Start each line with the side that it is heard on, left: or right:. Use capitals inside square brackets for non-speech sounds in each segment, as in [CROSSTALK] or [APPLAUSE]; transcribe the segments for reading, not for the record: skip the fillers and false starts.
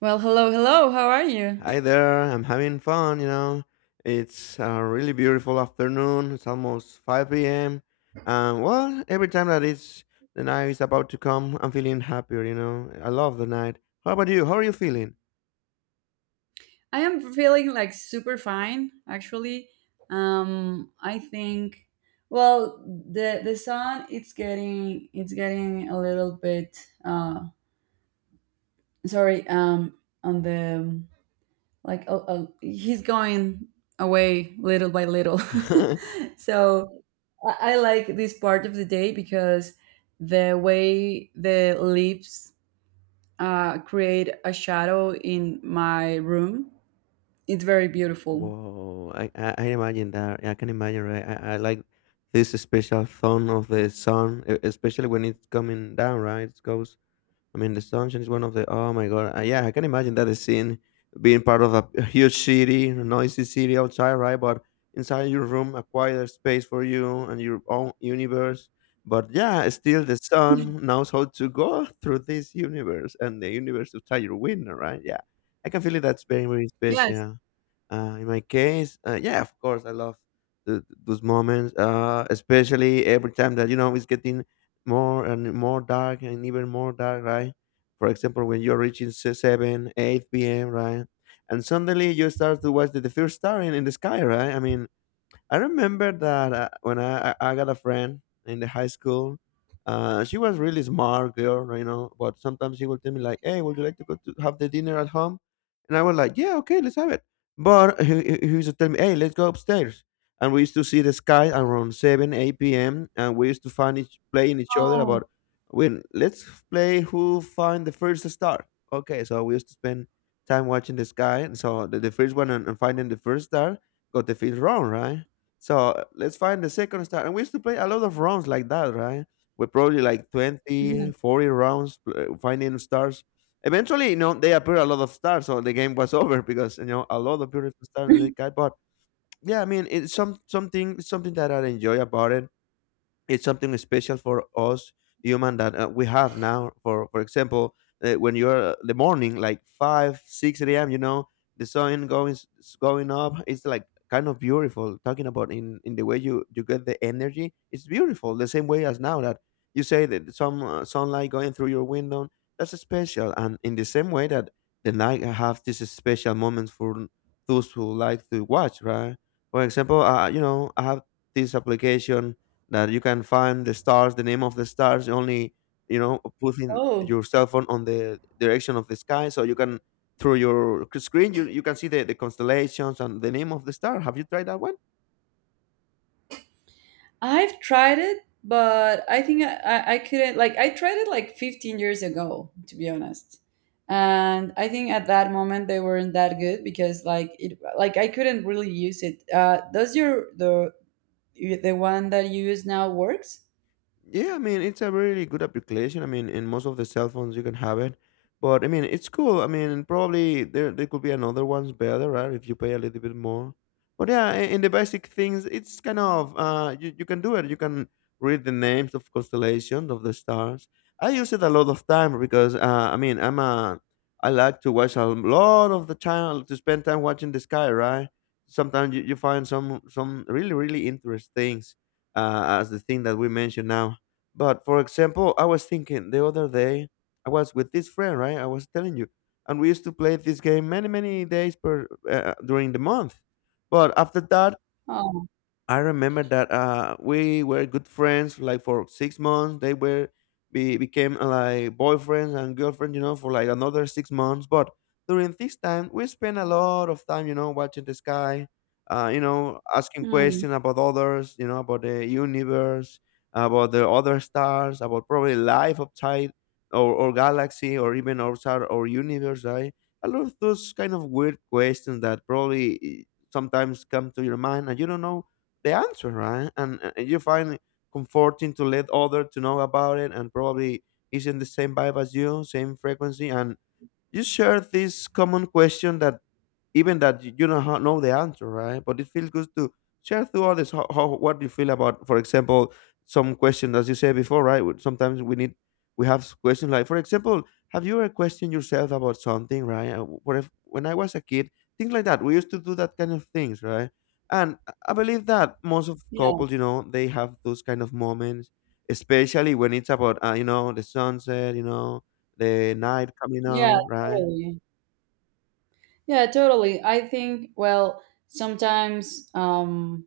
right: Well, hello, hello. How are you?
left: Hi there, I'm having fun, you know. It's a really beautiful afternoon. It's almost 5 p.m. And well, every time that it's the night is about to come, I'm feeling happier, you know. I love the night. How about you? How are you feeling?
right: I am feeling like super fine, actually. I think, well, the sun it's getting a little bit. Uh, sorry. On the like, oh, he's going away little by little.
left: [LAUGHS]
right: [LAUGHS] So I like this part of the day because the way the leaves create a shadow in my room. It's very beautiful.
left: Whoa, I imagine that. Yeah, I can imagine, right? I like this special tone of the sun, especially when it's coming down, right? It goes, I mean, the sunshine is one of the. Oh my god! Yeah, I can imagine that the scene being part of a huge city, a noisy city outside, right? But inside your room, a quieter space for you and your own universe. But yeah, still the sun knows how to go [LAUGHS] through this universe, and the universe outside your window, right? Yeah, I can feel it. That's very, very
right: Yes.
left: special. In my case, yeah, of course, I love those moments, especially every time that you know it's getting more and more dark and even more dark, right? For example, when you're reaching seven, eight p.m., right, and suddenly you start to watch the first star in the sky, right? I mean, I remember that when I got a friend in the high school, she was really smart girl, you know. But sometimes she would tell me like, "Hey, would you like to go to have the dinner at home?" And I was like, "Yeah, okay, let's have it." But he used to tell me, "Hey, let's go upstairs." And we used to see the sky around seven, eight p.m. And we used to find each playing each other
right: Oh. [LAUGHS]
left: about when let's play who find the first star. Okay, so we used to spend time watching the sky, and so the first one and finding the first star got the fifth round, right? So let's find the second star. And we used to play a lot of rounds like that, right? We probably like 20, 40 rounds finding stars. Eventually, you know, they appear a lot of stars, so the game was [LAUGHS] over because you know a lot of beautiful stars they
right: Mhm.
left: got. But yeah, I mean, it's something that I enjoy about it, it's something special for us human that we have now for example, when you're the morning like 5 6 a.m, you know, the sun going going up, it's like kind of beautiful, talking about in the way you get the energy. It's beautiful the same way as now that you say that some sunlight going through your window, that's special, and in the same way that the night have these special moments for those who like to watch, right? For example, you know, I have this application that you can find the stars, the name of the stars, only you know putting
right: Oh,
left: your cell phone on the direction of the sky, so you can, through your screen, you can see the constellations and the name of the star. Have you tried that one?
right: I've tried it, but I think I couldn't like I tried it like 15 years ago, to be honest. And I think at that moment they weren't that good because like it like I couldn't really use it. Does your the one that you use now works?
left: Yeah, I mean, it's a really good application. I mean, in most of the cell phones you can have it. But I mean, it's cool. I mean, probably there could be another one's better, right? If you pay a little bit more. But yeah, in the basic things, it's kind of you can do it. You can read the names of constellations of the stars. I use it a lot of time because I mean, I'm a, I like to watch a lot of the time, to spend time watching the sky, right? Sometimes you find some really really interesting things, as the thing that we mentioned now. But for example, I was thinking the other day, I was with this friend, right? I was telling you, and we used to play this game many, many days per during the month. But after that,
right: Oh,
left: I remember that we were good friends like for 6 months. They were be became like boyfriends and girlfriends, you know, for like another 6 months. But during this time, we spent a lot of time, you know, watching the sky, you know, asking
right: mm,
left: questions about others, you know, about the universe, about the other stars, about probably life outside or galaxy or even outside our universe, right? A lot of those kind of weird questions that probably sometimes come to your mind and you don't know the answer, right? And you find it comforting to let other to know about it and probably is in the same vibe as you, same frequency, and you share this common question that even that you don't know the answer, right? But it feels good to share to others how what you feel about, for example, some question as you said before, right? Sometimes we need, we have questions like, for example, have you ever questioned yourself about something, right? What if when I was a kid, things like that. We used to do that kind of things, right? And I believe that most of
right: yeah,
left: couples, you know, they have those kind of moments, especially when it's about, you know, the sunset, you know, the night coming
right: yeah,
left: out, right?
right: totally. Yeah, totally. I think well sometimes. um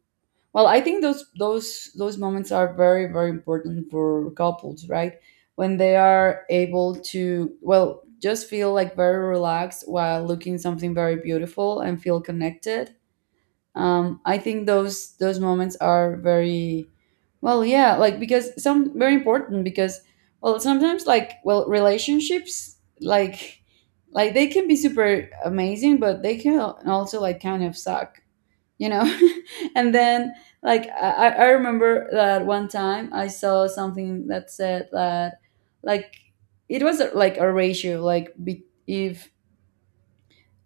right: Well, I think those moments are very very important for couples, right? When they are able to well just feel like very relaxed while looking something very beautiful and feel connected. I think those moments are very well, yeah, like because some very important because well sometimes like well relationships like they can be super amazing, but they can also like kind of suck, you know. [LAUGHS] And then like I remember that one time I saw something that said that like it was like a ratio like if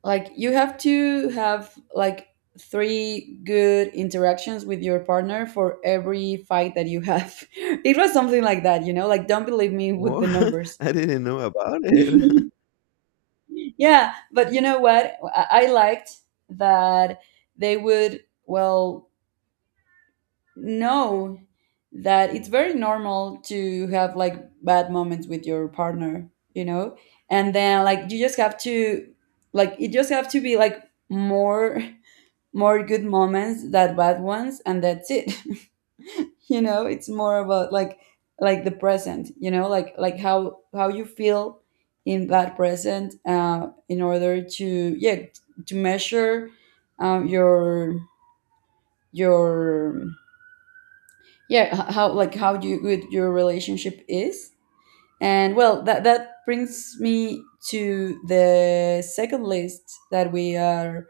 right: like you have to have like three good interactions with your partner for every fight that you have. [LAUGHS] It was something like that, you know, like don't believe me with
left: Whoa,
right: the numbers.
left: [LAUGHS] I didn't know about it. [LAUGHS]
right: [LAUGHS] Yeah, but you know what, I liked that they would well know that it's very normal to have like bad moments with your partner, you know? And then like you just have to like it just have to be like more [LAUGHS] more good moments than bad ones and that's it. [LAUGHS] You know, it's more about like the present, you know, like how you feel in that present in order to, yeah, to measure um your your yeah how like how you, good your relationship is. And well that brings me to the second list that we are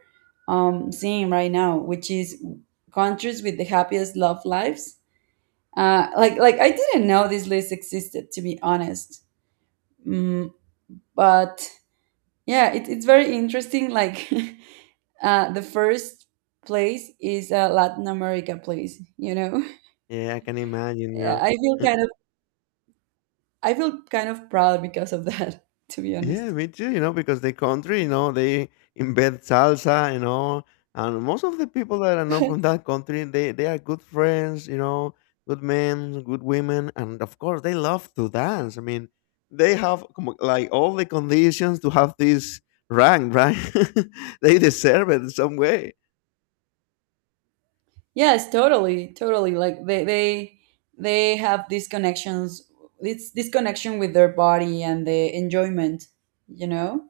right: seeing right now, which is countries with the happiest love lives. Like I didn't know this list existed, to be honest. mm, but yeah, it's very interesting like. [LAUGHS] The first place is a latin america place, you know. [LAUGHS]
left: Yeah, I can imagine
right: Yeah,
left: now. Uh,
right: I feel kind of proud because of that, [LAUGHS] to be
left: yeah,
right: honest.
left: me too, you know, because the country, you know, they embed salsa, you know, and most of the people that I know from that country, they are good friends, you know, good men, good women, and of course they love to dance. I mean, they have like all the conditions to have this rank, right? [LAUGHS] They deserve it in some way.
right: Yes, totally, totally. Like they have these connections. It's this connection with their body and the enjoyment. You know,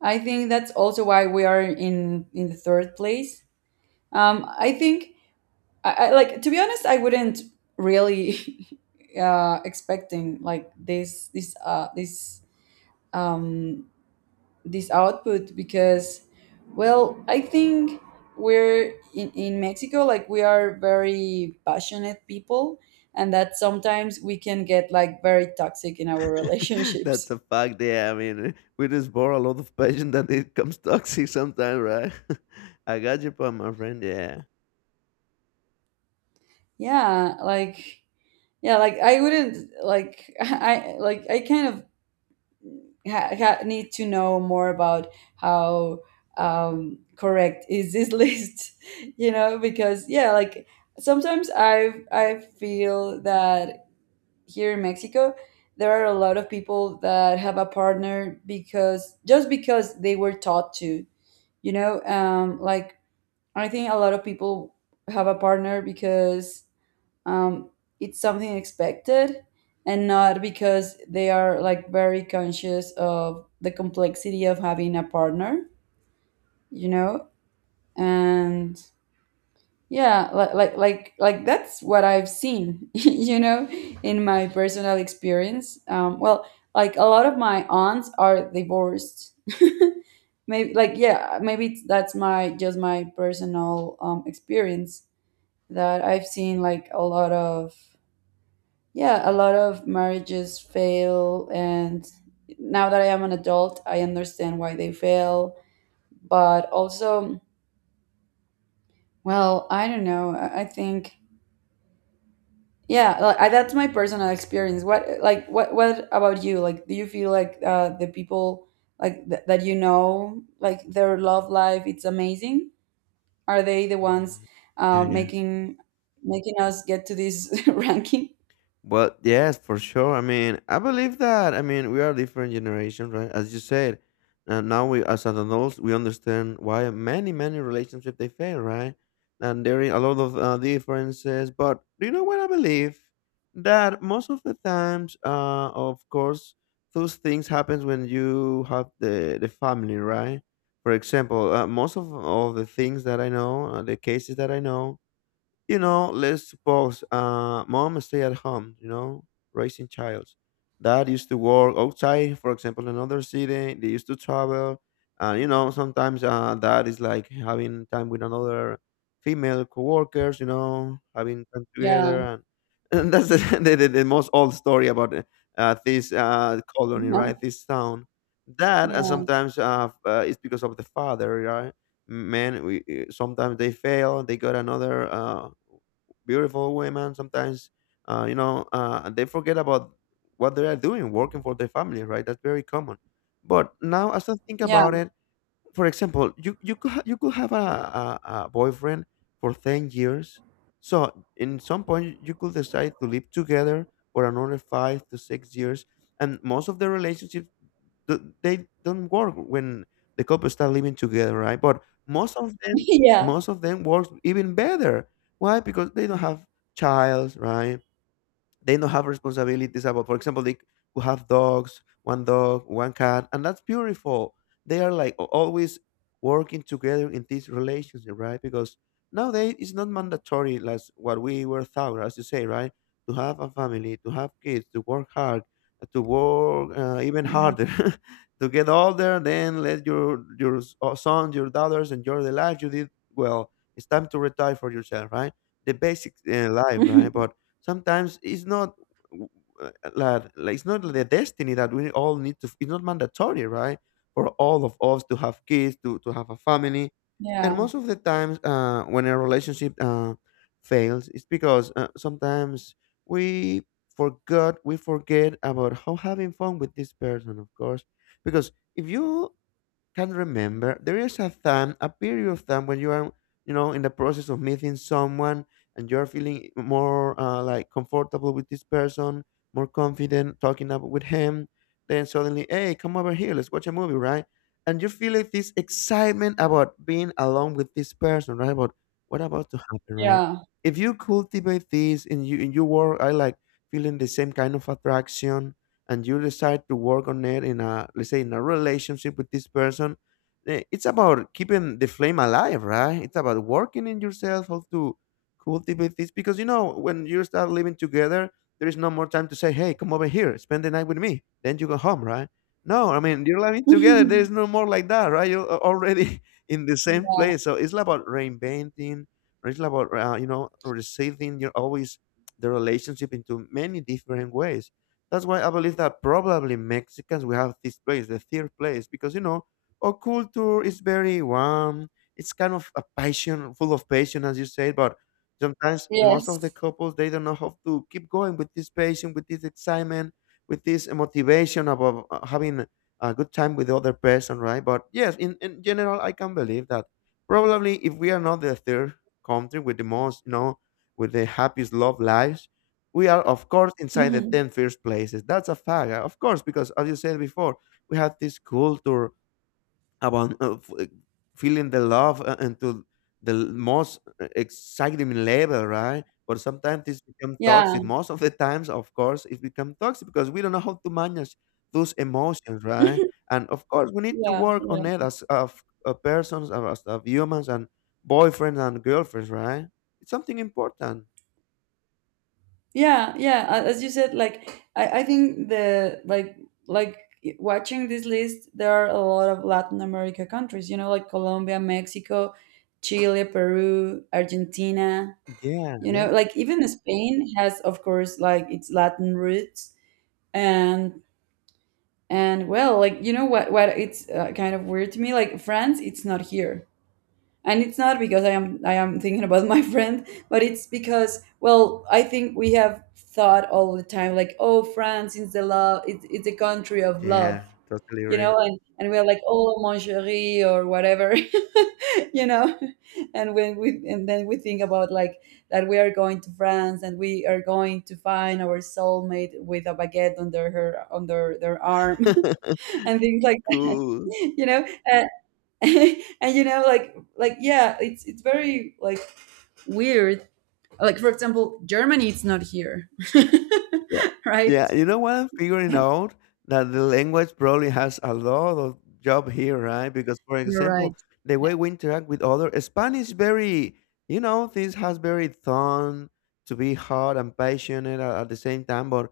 right: I think that's also why we are in the third place. I think I like, to be honest. I wouldn't really [LAUGHS] expecting like um, this output because well I think we're in mexico, like we are very passionate people and that sometimes we can get like very toxic in our [LAUGHS]
left: [LAUGHS] That's
right: relationships.
left: a fact. Yeah, I mean, eh, we just borrow a lot of patience that it comes [LAUGHS] toxic sometimes, right? [LAUGHS] I got you, point, my friend. Yeah.
right: yeah like yeah, like I wouldn't like, [LAUGHS] I like I kind of need to know more about how correct is this [LAUGHS] list. You know, because yeah, like sometimes I feel that here in Mexico, there are a lot of people that have a partner because just because they were taught to, you know, like I think a lot of people have a partner because um, it's something expected, and not because they are like very conscious of the complexity of having a partner, you know. And yeah, like that's what I've seen, [LAUGHS] you know, in my personal experience. Well, like a lot of my aunts are divorced. Maybe, like, yeah, maybe that's my just my personal experience that I've seen like a lot of, yeah, a lot of marriages fail. And now that I am an adult, I understand why they fail, but also, well, I don't know. I think, yeah, like, that's my personal experience. What about you? Like, do you feel like the people like that you know, like their love life, it's amazing? Are they the ones
left: Mm,
right: uh,
left: yeah, yeah.
right: making making us get to this [LAUGHS] ranking?
left: Well, yes, for sure. I mean, I believe that. I mean, we are different generation, right? As you said, and now we, as adults, we understand why many, many relationships they fail, right? And there are a lot of differences. But do you know what I believe? That most of the times, of course, those things happens when you have the family, right? For example, most of all the things that I know, the cases that I know, you know, let's suppose mom stay at home, you know, raising child. Dad used to work outside, for example, another city. They used to travel. And, you know, sometimes dad is like having time with another female co-workers, you know, having time
right: Yeah,
left: together. And, [LAUGHS] and that's the, [LAUGHS] the most old story about this colony,
right: yeah,
left: right? This town. That and
right: yeah,
left: sometimes it's because of the father, right? Men we, eh, sometimes they fail, they got another beautiful women sometimes, you know they forget about what they are doing working for their family, right? That's very common. But now as I think
right: yeah,
left: about it, for example, you could, you could have a, a boyfriend for 10 years, so in some point you could decide to live together for another 5 to 6 years, and most of the relationships they don't work when the couple start living together, right? But
right: [LAUGHS] yeah,
left: most of them works even better. Why? Because they don't have child, right? They don't have responsibilities about, for example, they could have dogs, one dog, one cat, and that's beautiful. They are like always working together in this relationship, right? Because nowadays it's not mandatory, like what we were taught, as you say, right? To have a family, to have kids, to work hard, to work even
right: yeah,
left: harder, [LAUGHS] to get older, then let your sons, your daughters enjoy the life you did. Well, it's time to retire for yourself, right? The basic life, right?
right: [LAUGHS]
left: But sometimes it's not, like it's not the destiny that we all need to, it's not mandatory, right, for all of us to have kids, to have a family.
right: yeah,
left: And most of the times, when a relationship fails, it's because, sometimes we forgot we forget about how having fun with this person. Of course, because if you can remember, there is a time, a period of time, when you are, you know, in the process of meeting someone, and you're feeling more, like, comfortable with this person, more confident talking up with him. Then suddenly, hey, come over here, let's watch a movie, right? And you feel like this excitement about being alone with this person, right, about what about to happen, right?
right: yeah,
left: If you cultivate this in you, in your work, I like feeling the same kind of attraction, and you decide to work on it in, a let's say, in a relationship with this person. It's about keeping the flame alive, right? It's about working in yourself how to cultivate this, because, you know, when you start living together, there is no more time to say, hey, come over here, spend the night with me, then you go home, right? No, I mean, you're living together, there is no
right: [LAUGHS]
left: more like that, right? You're already [LAUGHS] in the same
right: yeah.
left: place, so it's like about reinventing, or it's like about, you know, receiving, you're always the relationship into many different ways. That's why I believe that probably Mexicans, we have this place, the third place, because, you know, our culture is very warm. It's kind of a passion, full of passion, as you said. But sometimes most of the
right: Yes.
left: couples, they don't know how to keep going with this passion, with this excitement, with this motivation about having a good time with the other person, right? But yes, in general, I can believe that probably if we are not the third country with the most, you know, with the happiest love lives, we are, of course, inside the
right: Mhm.
left: 10 first places. That's a fact, of course, because as you said before, we have this culture about feeling the love into most exciting level, right? But sometimes it's become
right: Yeah,
left: toxic. Most of the times, of course, it become toxic because we don't know how to manage those emotions,
right: [LAUGHS]
left: right? And of course, we need to
right: yeah,
left: work
right: yeah.
left: on it as of persons, as of humans, and boyfriends and girlfriends, right? It's something important.
right: Yeah, yeah, as you said, like I think the like like watching this list, there are a lot of latin america countries, you know, like colombia, mexico, chile, peru, argentina.
left: Yeah,
right: You
left: yeah.
right: know, like even spain has, of course, like its latin roots. And well, like you know what it's, kind of weird to me, like france, it's not here. And it's not because I am thinking about my [LAUGHS] friend, but it's because well I think we have thought all the time like, oh, france is the love, it's the country of love.
left: Yeah, totally
right: You know
left: agree.
right: and we're like, oh mon chéri or whatever. [LAUGHS] You know, and when we and then we think about like that we are going to france and we are going to find our soulmate with a baguette under their arm. [LAUGHS]
left: [LAUGHS]
right: And things like that,
left: Cool.
right: you know. Uh, [LAUGHS] and you know like yeah, it's very like weird, like for example germany, it's not here.
left: Yeah.
right: [LAUGHS]
left: Yeah,
right: Right.
left: you know what I'm figuring out? That the language probably has a lot of job here, right? Because, for
right: You're right.
left: example, the
right: Yeah.
left: way we interact with other Spanish very, you know, this has very tone to be hot and passionate at the same time. But,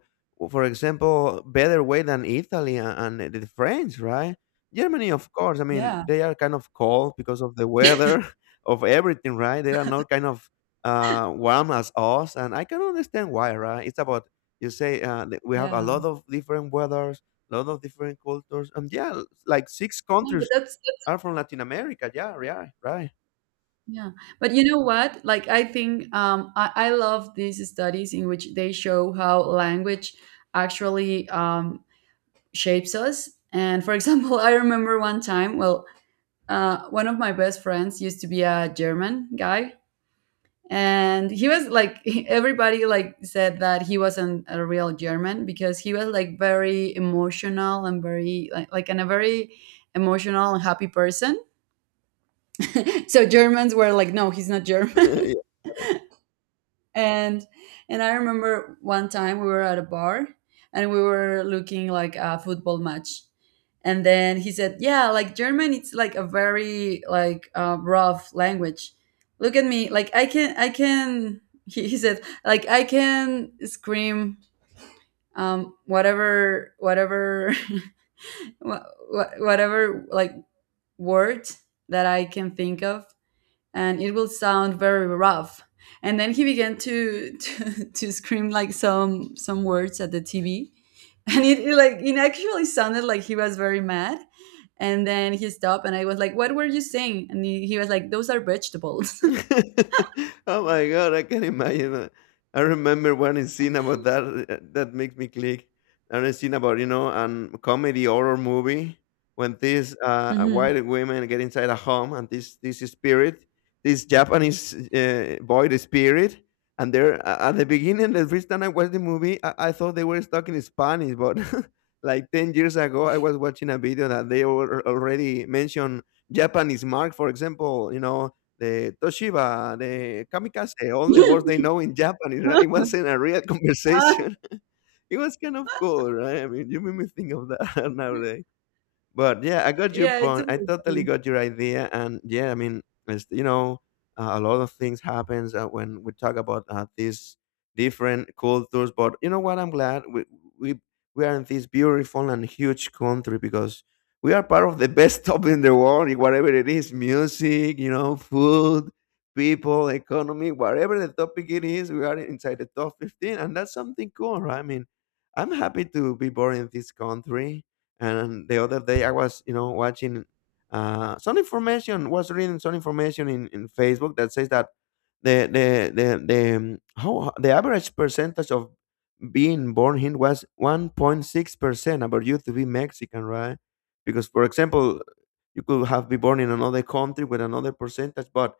left: for example, better way than Italy and the French, right? Germany, of course. I mean,
right: Yeah,
left: they are kind of cold because of the weather, [LAUGHS] of everything, right? They are not kind of warm as us, and I can understand why, right? It's about you say that we have a
right: yeah,
left: lot of different weathers, a lot of different cultures, and yeah, like six
right: no, but
left: countries
right: that's
left: are from Latin America. Yeah, yeah, right.
right: yeah, but you know what, like I think I love these studies in which they show how language actually shapes us. And for example, [LAUGHS] I remember one time well one of my best friends used to be a german guy. And he was like [LAUGHS] everybody like said that he wasn't a real german because he was like very emotional and very like and a very emotional and happy person. [LAUGHS] So germans were like, no, he's not
left: [LAUGHS]
right: german.
left: yeah,
right: [LAUGHS] And I remember one time we were at a bar and we were looking like a football match. And then he said, yeah, like german, it's like a very like rough language. Look at me, like I can [LAUGHS] he said like I can scream whatever, whatever, [LAUGHS] wha- whatever, like word that I can think of, and it will sound very rough. And then he began [LAUGHS] to scream like some words at the tv. And like it actually sounded like he was very mad. And then he stopped, and I was like, what were you saying? And he was like, those are vegetables.
left: [LAUGHS] Oh my god, I can imagine that. I remember one scene about that that makes me click. One scene about, you know, a comedy horror movie when these
right: [LAUGHS] Hmm,
left: white women get inside a home, and this spirit, this Japanese boy, the spirit, and they're at the beginning. The first time I watched the movie, I thought they were stuck in Spanish, but [LAUGHS] like 10 years ago, I was watching a video that they were already mentioned Japanese mark, for example, you know, the Toshiba, the kamikaze, all the words they know in Japanese, right? It wasn't a real [LAUGHS] conversation. [LAUGHS] It was kind of cool, right? I mean, you made me think of that [LAUGHS] nowadays. But yeah, I got your
right: yeah, it's a
left: point. I
right: bit
left: totally
right: funny.
left: got your idea, and yeah, I mean, it's, you know, a lot of things happens when we talk about these different cultures. But you know what? I'm glad we we are in this beautiful and huge country, because we are part of the [LAUGHS] best top in the world, in whatever it is, music, you know, food, people, economy, whatever the topic it is, we are inside the top 15, and that's something cool, right? I mean, I'm happy to be born in this country. And the other day I was, you know, watching some information, was reading some information in Facebook that says that the how the average percentage of being born here was 1.6 percent about you to be Mexican, right? Because, for example, you could have been born in another country with another percentage, but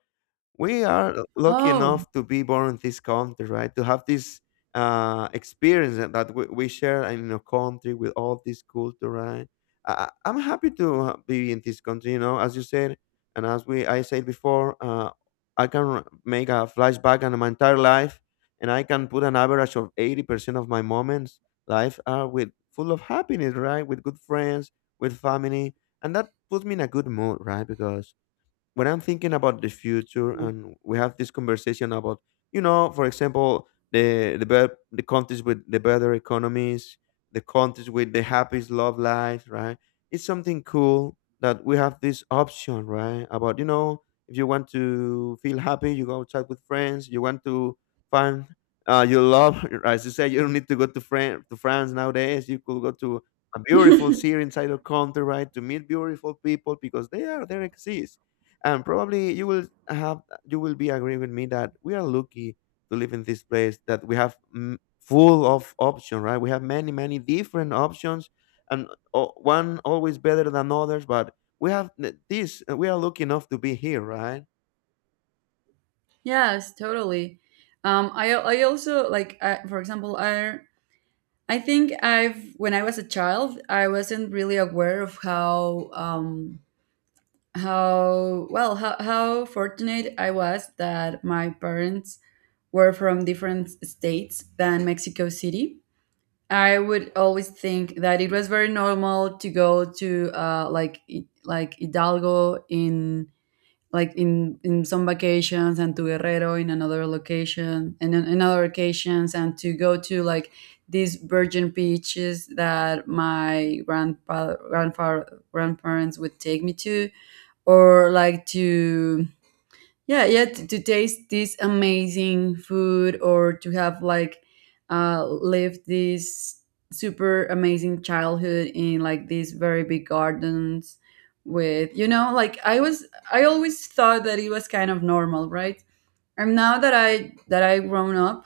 left: we are lucky
right: Oh.
left: enough to be born in this country, right? To have this experience that that we share in a country with all this culture, right? I'm happy to be in this country, you know, as you said, and as we I said before, I can make a flashback on my entire life, and I can put an average of 80% of my moments life are with full of happiness, right? With good friends, with family, and that puts me in a good mood, right? Because when I'm thinking about the future and we have this conversation about, you know, for example, the countries with the better economies, the countries with the happiest love life, right? It's something cool that we have this option, right? About, you know, if you want to feel happy, you go chat with friends, you want to find your love, [LAUGHS] as you say, you don't need to go to France. To France nowadays, you could go to a beautiful
right: [LAUGHS]
left: city inside your country, right, to meet beautiful people because they are there exist, and probably you will have, you will be agreeing with me that we are lucky to live in this place, that we have full of options, right? We have many different options, and one always better than others, but we have th- this we are lucky enough to be here, right?
right: Yes, totally. I also like, for example I think I've when I was a child, I wasn't really aware of how how fortunate I was that my parents were from different states than mexico city. I would always think that it was very normal to go to, like like hidalgo in, in some vacations, and to guerrero in another location, and in other occasions, and to go to like these virgin beaches that my grandparents would take me to, or like to, yeah, yeah, to taste this amazing food, or to have like lived this super amazing childhood in like these very big gardens with, you know, like I always thought that it was kind of normal, right? And now that I grown up.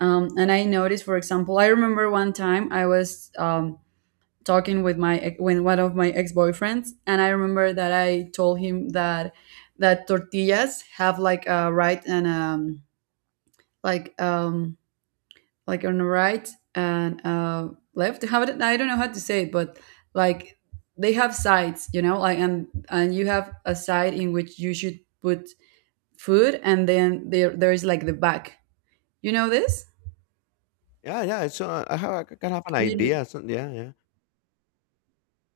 right: And I noticed, for example, I remember one time I was, talking with my with one of my ex-boyfriends, and I remember that I told him that tortillas have like a right, and like um like on the right and left, how it, I don't know how to say it, but like they have sides, you know, like. And you have a side in which you should put food, and then there is like the back, you know this.
left: Yeah, yeah, so, I can have an
right: You know.
left: idea, so yeah, yeah.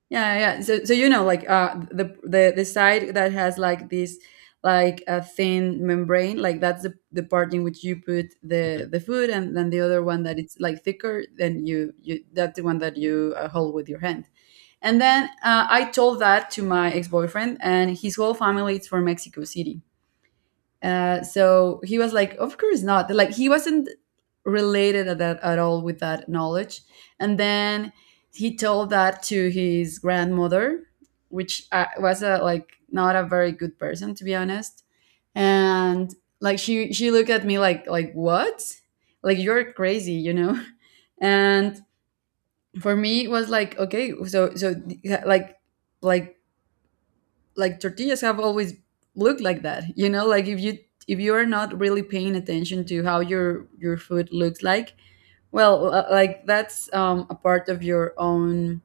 right: Yeah, yeah. Yeah. So, you know, like, the side that has like this, like a thin membrane, like that's the part in which you put
left: Hmm.
right: the food, and then the other one that it's like thicker, then you that's the one that you, hold with your hand. And then, I told that to my ex boyfriend, and his whole family is from Mexico City. So he was like, of course not. Like he wasn't related at, that, at all with that knowledge. And then he told that to his grandmother, which, was like not a very good person, to be honest. And like she looked at me like, what? Like you're crazy, you know? [LAUGHS] And for me it was like, okay, so like like like tortillas have always looked like that, like if you are not really paying attention to how your food looks like. Well, like that's a part of your own,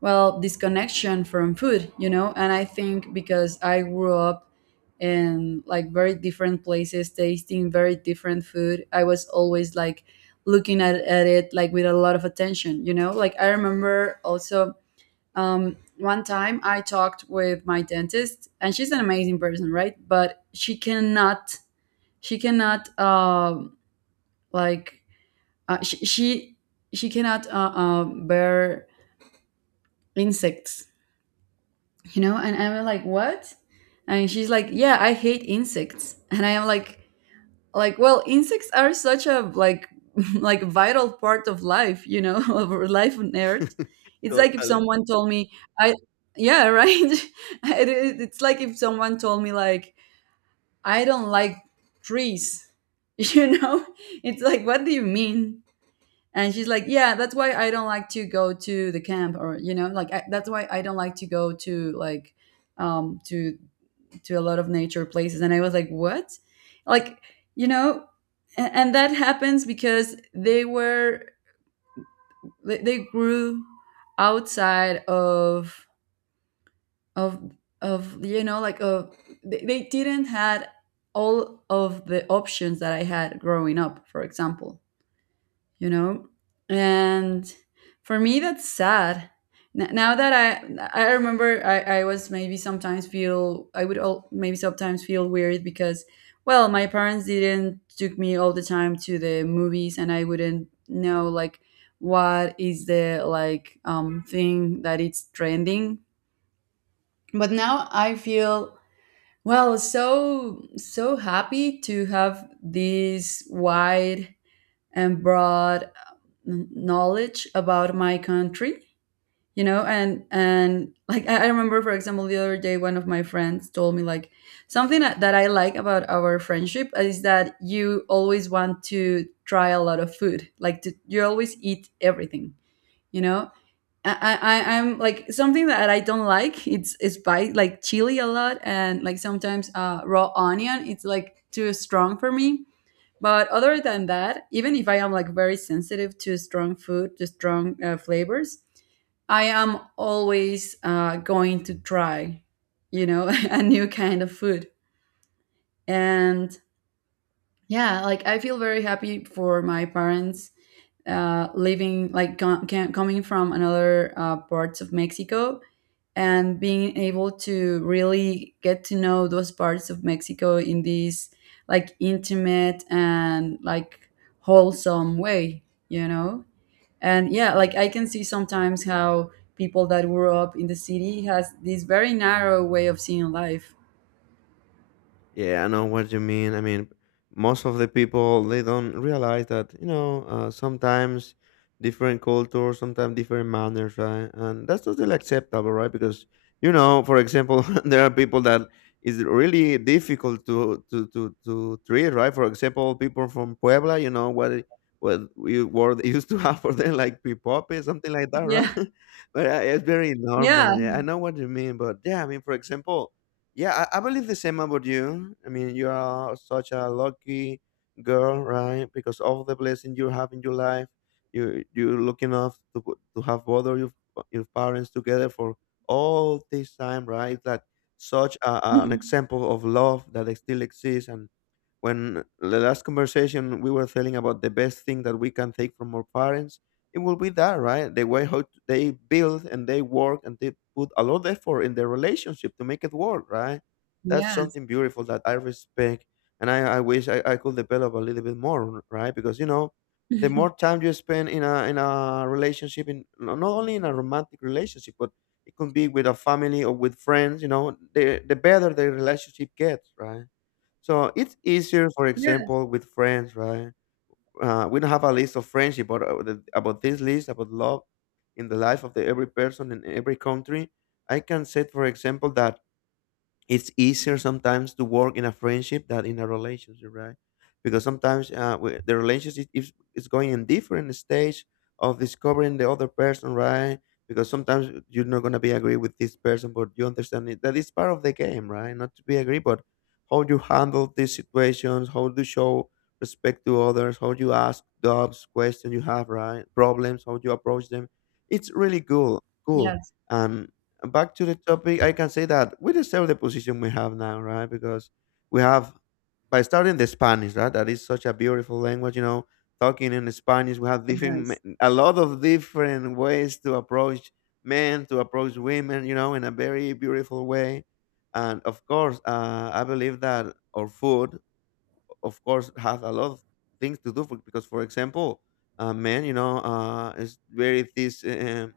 right: well, disconnection from food. And I think because I grew up in like very different places tasting very different food, I was always like looking at it like with a lot of attention. Like, I remember also one time I talked with my dentist, and she's an amazing person, right? But she cannot, um, like, uh, she, she, she cannot bear insects, you know? And I'm like, what? And she's like, yeah, I hate insects. And I am like well, insects are such a like [LAUGHS] like vital part of life, you know, [LAUGHS] of our life on earth. It's like if
left: Totally.
right: someone told me, I yeah, [LAUGHS] right, [LAUGHS] it's like if someone told me, like, I don't like trees. [LAUGHS] you know it's like, what do you mean? And she's like, yeah, that's why I don't like to go to the camp, or that's why I don't like to go to, like, um to to a lot of nature places. And I was like, what? like you know and that happens because they grew outside of of of you know like of, they didn't had all of the options that I had growing up, for example. you know and for me, that's sad. Now that I remember, I was, maybe sometimes feel weird because, well, my parents didn't took me all the time to the movies and I wouldn't know like what is the like thing that it's trending. But now I feel, well, so happy to have this wide and broad knowledge about my country. And like I remember, for example, the other day one of my friends told me like, something that I like about our friendship is that you always want to try a lot of food, you always eat everything. you know I'm like, something that I don't like, it's spice like chili a lot, and like sometimes raw onion, it's like too strong for me. But other than that, even if I am like very sensitive to strong food, to strong flavors, I am always going to try, [LAUGHS] a new kind of food. And, yeah, like I feel very happy for my parents living, like coming from another parts of Mexico, and being able to really get to know those parts of Mexico in this like intimate and like wholesome way, you know? And, yeah, like I can see sometimes how people that grew up in the city has this very narrow way of seeing life.
left: Yeah, I know what you mean. I mean, most of the people, they don't realize that, you know, sometimes different cultures, sometimes different manners, right? And that's totally acceptable, right? Because, you know, for example, [LAUGHS] there are people that is really difficult to treat, right? For example, people from Puebla, you know what. What we were they [LAUGHS] used to have for them, like pipope, something like that, right?
right: Yeah.
left: [LAUGHS] But it's very
right: Yeah.
left: normal. Yeah, I know what you mean. But yeah, I mean, for example, yeah, I believe the same about you. I mean, you are such a lucky girl, right? Because of the blessing you have in your life, you're lucky enough to to have both of your parents together for all this time, right? That such an
right: [LAUGHS]
left: example of love that still exists. And when the last conversation we were telling about the best thing that we can take from our parents, it will be that, right? The way how they build and they work and they put a lot of effort in their relationship to make it work, right? That's
right: Yes.
left: something beautiful that I respect, and I wish I could develop a little bit more, right? Because, you know, the more
right: [LAUGHS]
left: time you spend in a relationship, in not only in a romantic relationship, but it could be with a family or with friends, you know, the better the relationship gets, right? So it's easier, for
right: Yes.
left: example, with friends, right? We don't have a list of friendship, but about this list, about love in the life of the every person in every country, I can say, for example, that it's easier sometimes to work in a friendship than in a relationship, right? Because sometimes, we, the relationship is going in different stage of discovering the other person, right? Because sometimes you're not gonna be agree with this person, but you understand it. That is part of the game, right? Not to be agree, but how you handle these situations, how you show respect to others, how you ask doubts, questions you have, right? Problems, how you approach them. It's really cool, cool.
right: Yes.
left: And back to the topic, I can say that we deserve the position we have now, right? Because we have, by starting the Spanish, right? That is such a beautiful language, you know. Talking in Spanish, we have different,
right: Yes.
left: a lot of different ways to approach men, to approach women, you know, in a very beautiful way. And of course, I believe that our food, of course, has a lot of things to do for, because, for example, men, you know, is very this.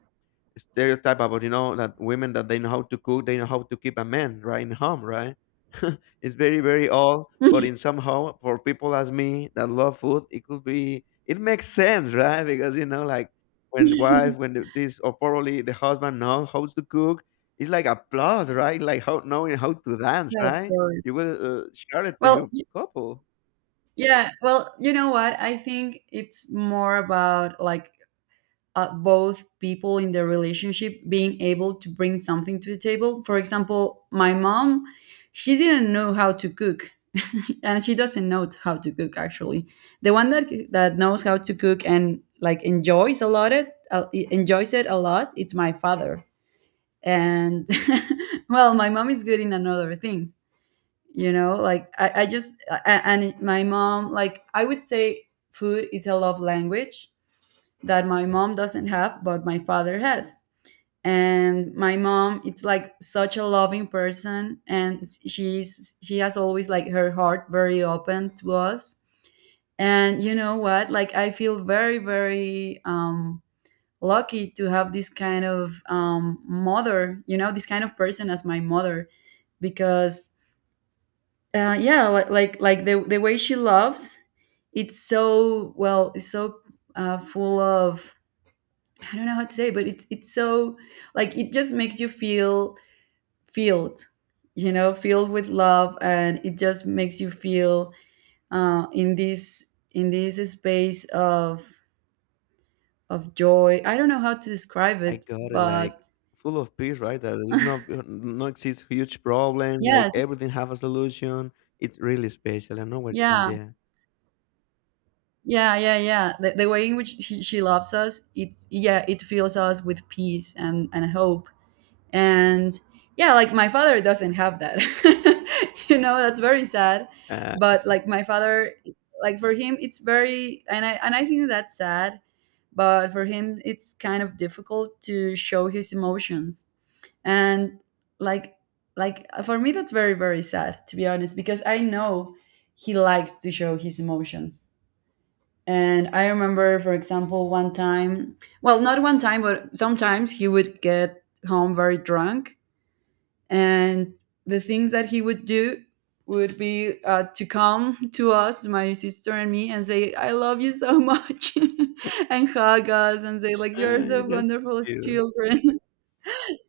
left: Stereotype about, you know, that women, that they know how to cook, they know how to keep a man right in home, right? [LAUGHS] It's very old, but
right: [LAUGHS]
left: in somehow for people as me that love food, it could be, it makes sense, right? Because you know like when wife when the, this or probably the husband knows how to cook, it's like a plus, right? Like how knowing how to dance,
right: Yeah, of
left: right? You
right: course.
left: will share it to
right: Well,
left: your couple.
right: yeah, well, you know what? I think it's more about like both people in the relationship being able to bring something to the table. For example, my mom, she didn't know how to cook. [LAUGHS] And she doesn't know how to cook, actually. The one that knows how to cook and like enjoys a lot, enjoys it a lot, it's my father. And, [LAUGHS] well, my mom is good in another things, like, and my mom, like, I would say food is a love language that my mom doesn't have but my father has. And my mom, it's like such a loving person, and she has always like her heart very open to us. And you know what, like I feel very, very lucky to have this kind of mother, this kind of person as my mother. Because yeah, like the way she loves, it's so, well, it's so full of, I don't know how to say, but it's so, like, it just makes you feel filled, you know, filled with love. And it just makes you feel uh, in this in this space of joy. I don't know how to describe
left: I
right: it,
left: got it, like,
right: but
left: full of peace, right? That it's
right: [LAUGHS]
left: not no exists huge problem, like
right: yes,
left: everything have a solution. It's really special. I know what you mean
right: yeah,
left: there.
right: yeah, yeah, yeah. The way in which she loves us, it fills us with peace and hope. And, yeah, like, my father doesn't have that. [LAUGHS] That's very sad.
left: Uh,
right: But like my father, like, for him it's very, and I think that's sad. But for him it's kind of difficult to show his emotions. And, like like, for me that's very, very sad, to be honest, because I know he likes to show his emotions. And I remember, for example, one time, well, not one time but sometimes, he would get home very drunk. And the things that he would do would be to come to us, to my sister and me, and say, "I love you so much," [LAUGHS] and hug us and say, "Like you're so
left: [LAUGHS] that's
right: wonderful
left: cute.
right: children,"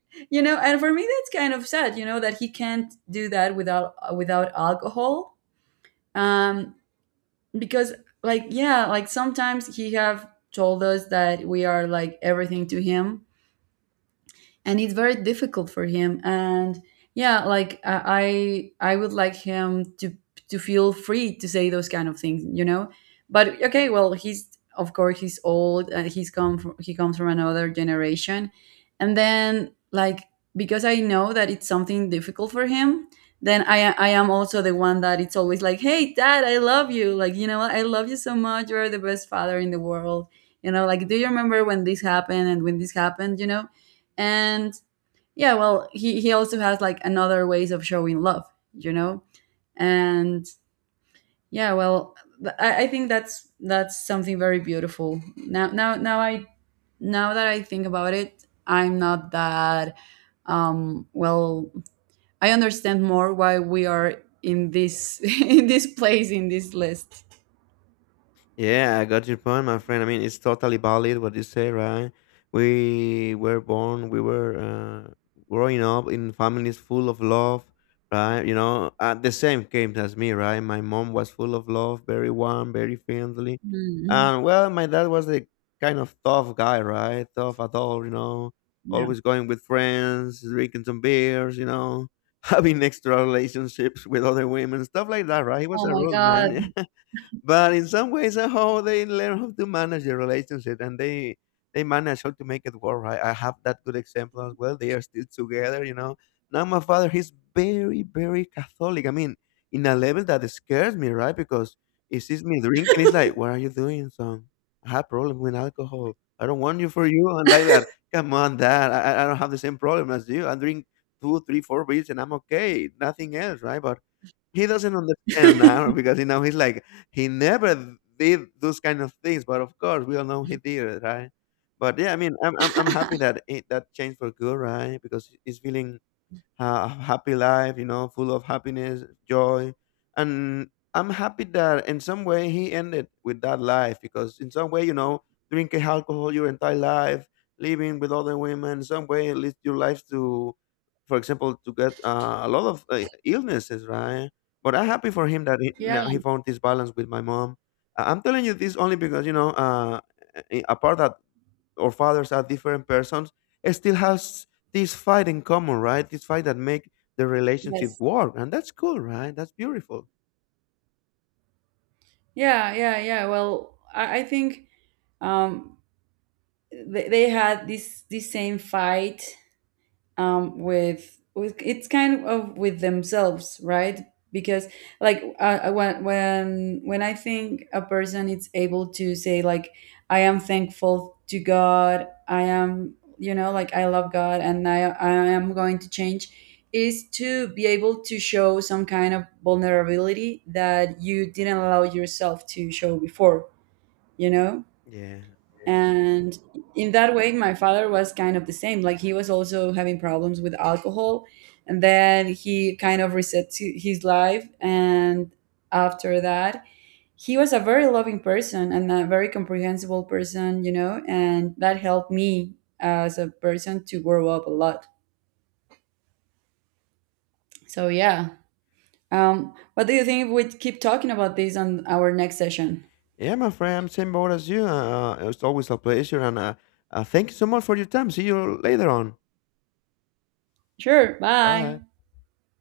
right: [LAUGHS] . And for me, that's kind of sad, that he can't do that without without alcohol, um, because, like, yeah, like sometimes he have told us that we are like everything to him, and it's very difficult for him. And, yeah, like I would like him to feel free to say those kind of things. But, okay, well, he's, of course, he's old, and he comes from another generation. And then, like, because I know that it's something difficult for him, then I am also the one that it's always like, hey dad, I love you, like, I love you so much, you're the best father in the world. Like, do you remember when this happened, and when this happened? And, yeah, well, he also has like another ways of showing love. you know and, yeah, well, I think that's something very beautiful. Now that I think about it, I'm not that, well, I understand more why we are in this [LAUGHS] in this place, in this list.
left: Yeah, I got your point, my friend. I mean, it's totally valid what you say, right? We were born, we were uh, growing up in families full of love, right? You know, the same came as me, right? My mom was full of love, very warm, very friendly.
right: Mm,
left: And well, my dad was the kind of tough guy, right? Tough at all, you know,
right: yeah.
left: always going with friends, drinking some beers, you know, [LAUGHS] having extra relationships with other women, stuff like that, right? He was
right: Oh
left: a
right: my
left: rude
right: god.
left: man. [LAUGHS] But in some ways how they learn how to manage the relationship, and they manage how to make it work, right? I have that good example as well. They are still together, you know. Now my father, he's very Catholic. I mean, in a level that scares me, right? Because he sees me drinking, he's like, what are you doing, son? I have problem with alcohol. I don't want you for you and like that. Come on, dad, I don't have the same problem as you. I drink 2 3 4 beers and I'm okay, nothing else, right? But he doesn't understand now, because, you know, he never did those kind of things, but of course we all know he did it, right? But yeah, I mean, I'm happy
right: [LAUGHS]
left: that it, that changed for good, right? Because he's feeling happy life, you know, full of happiness, joy. And I'm happy that in some way he ended with that life, because in some way, you know, drinking alcohol your entire life, living with other women, some way it leads your life to, for example, to get a lot of illnesses, right? But I'm happy for him that he,
right: Yeah,
left: now he found this balance with my mom. I'm telling you this only because, you know, apart that our fathers are different persons, it still has this fight in common, right? This fight that make the relationship
right: yes.
left: work, and that's cool, right? That's beautiful.
right: Yeah, yeah, yeah. Well, I think, um, they had this same fight with it's kind of with themselves, right? Because, like, when I think a person is able to say, like, I am thankful to god, I am, like, I love god, and I am going to change, is to be able to show some kind of vulnerability that you didn't allow yourself to show before. you know
left: Yeah,
right: and in that way my father was kind of the same. Like, he was also having problems with alcohol, and then he kind of reset his life. And after that, he was a very loving person and a very comprehensible person, and that helped me as a person to grow up a lot. So, yeah, what do you think if we keep talking about this on our next session?
left: yeah, my friend, I'm same boat as you. It's always a pleasure, and thank you so much for your time. See you later on.
right: Sure, bye.
left: Bye.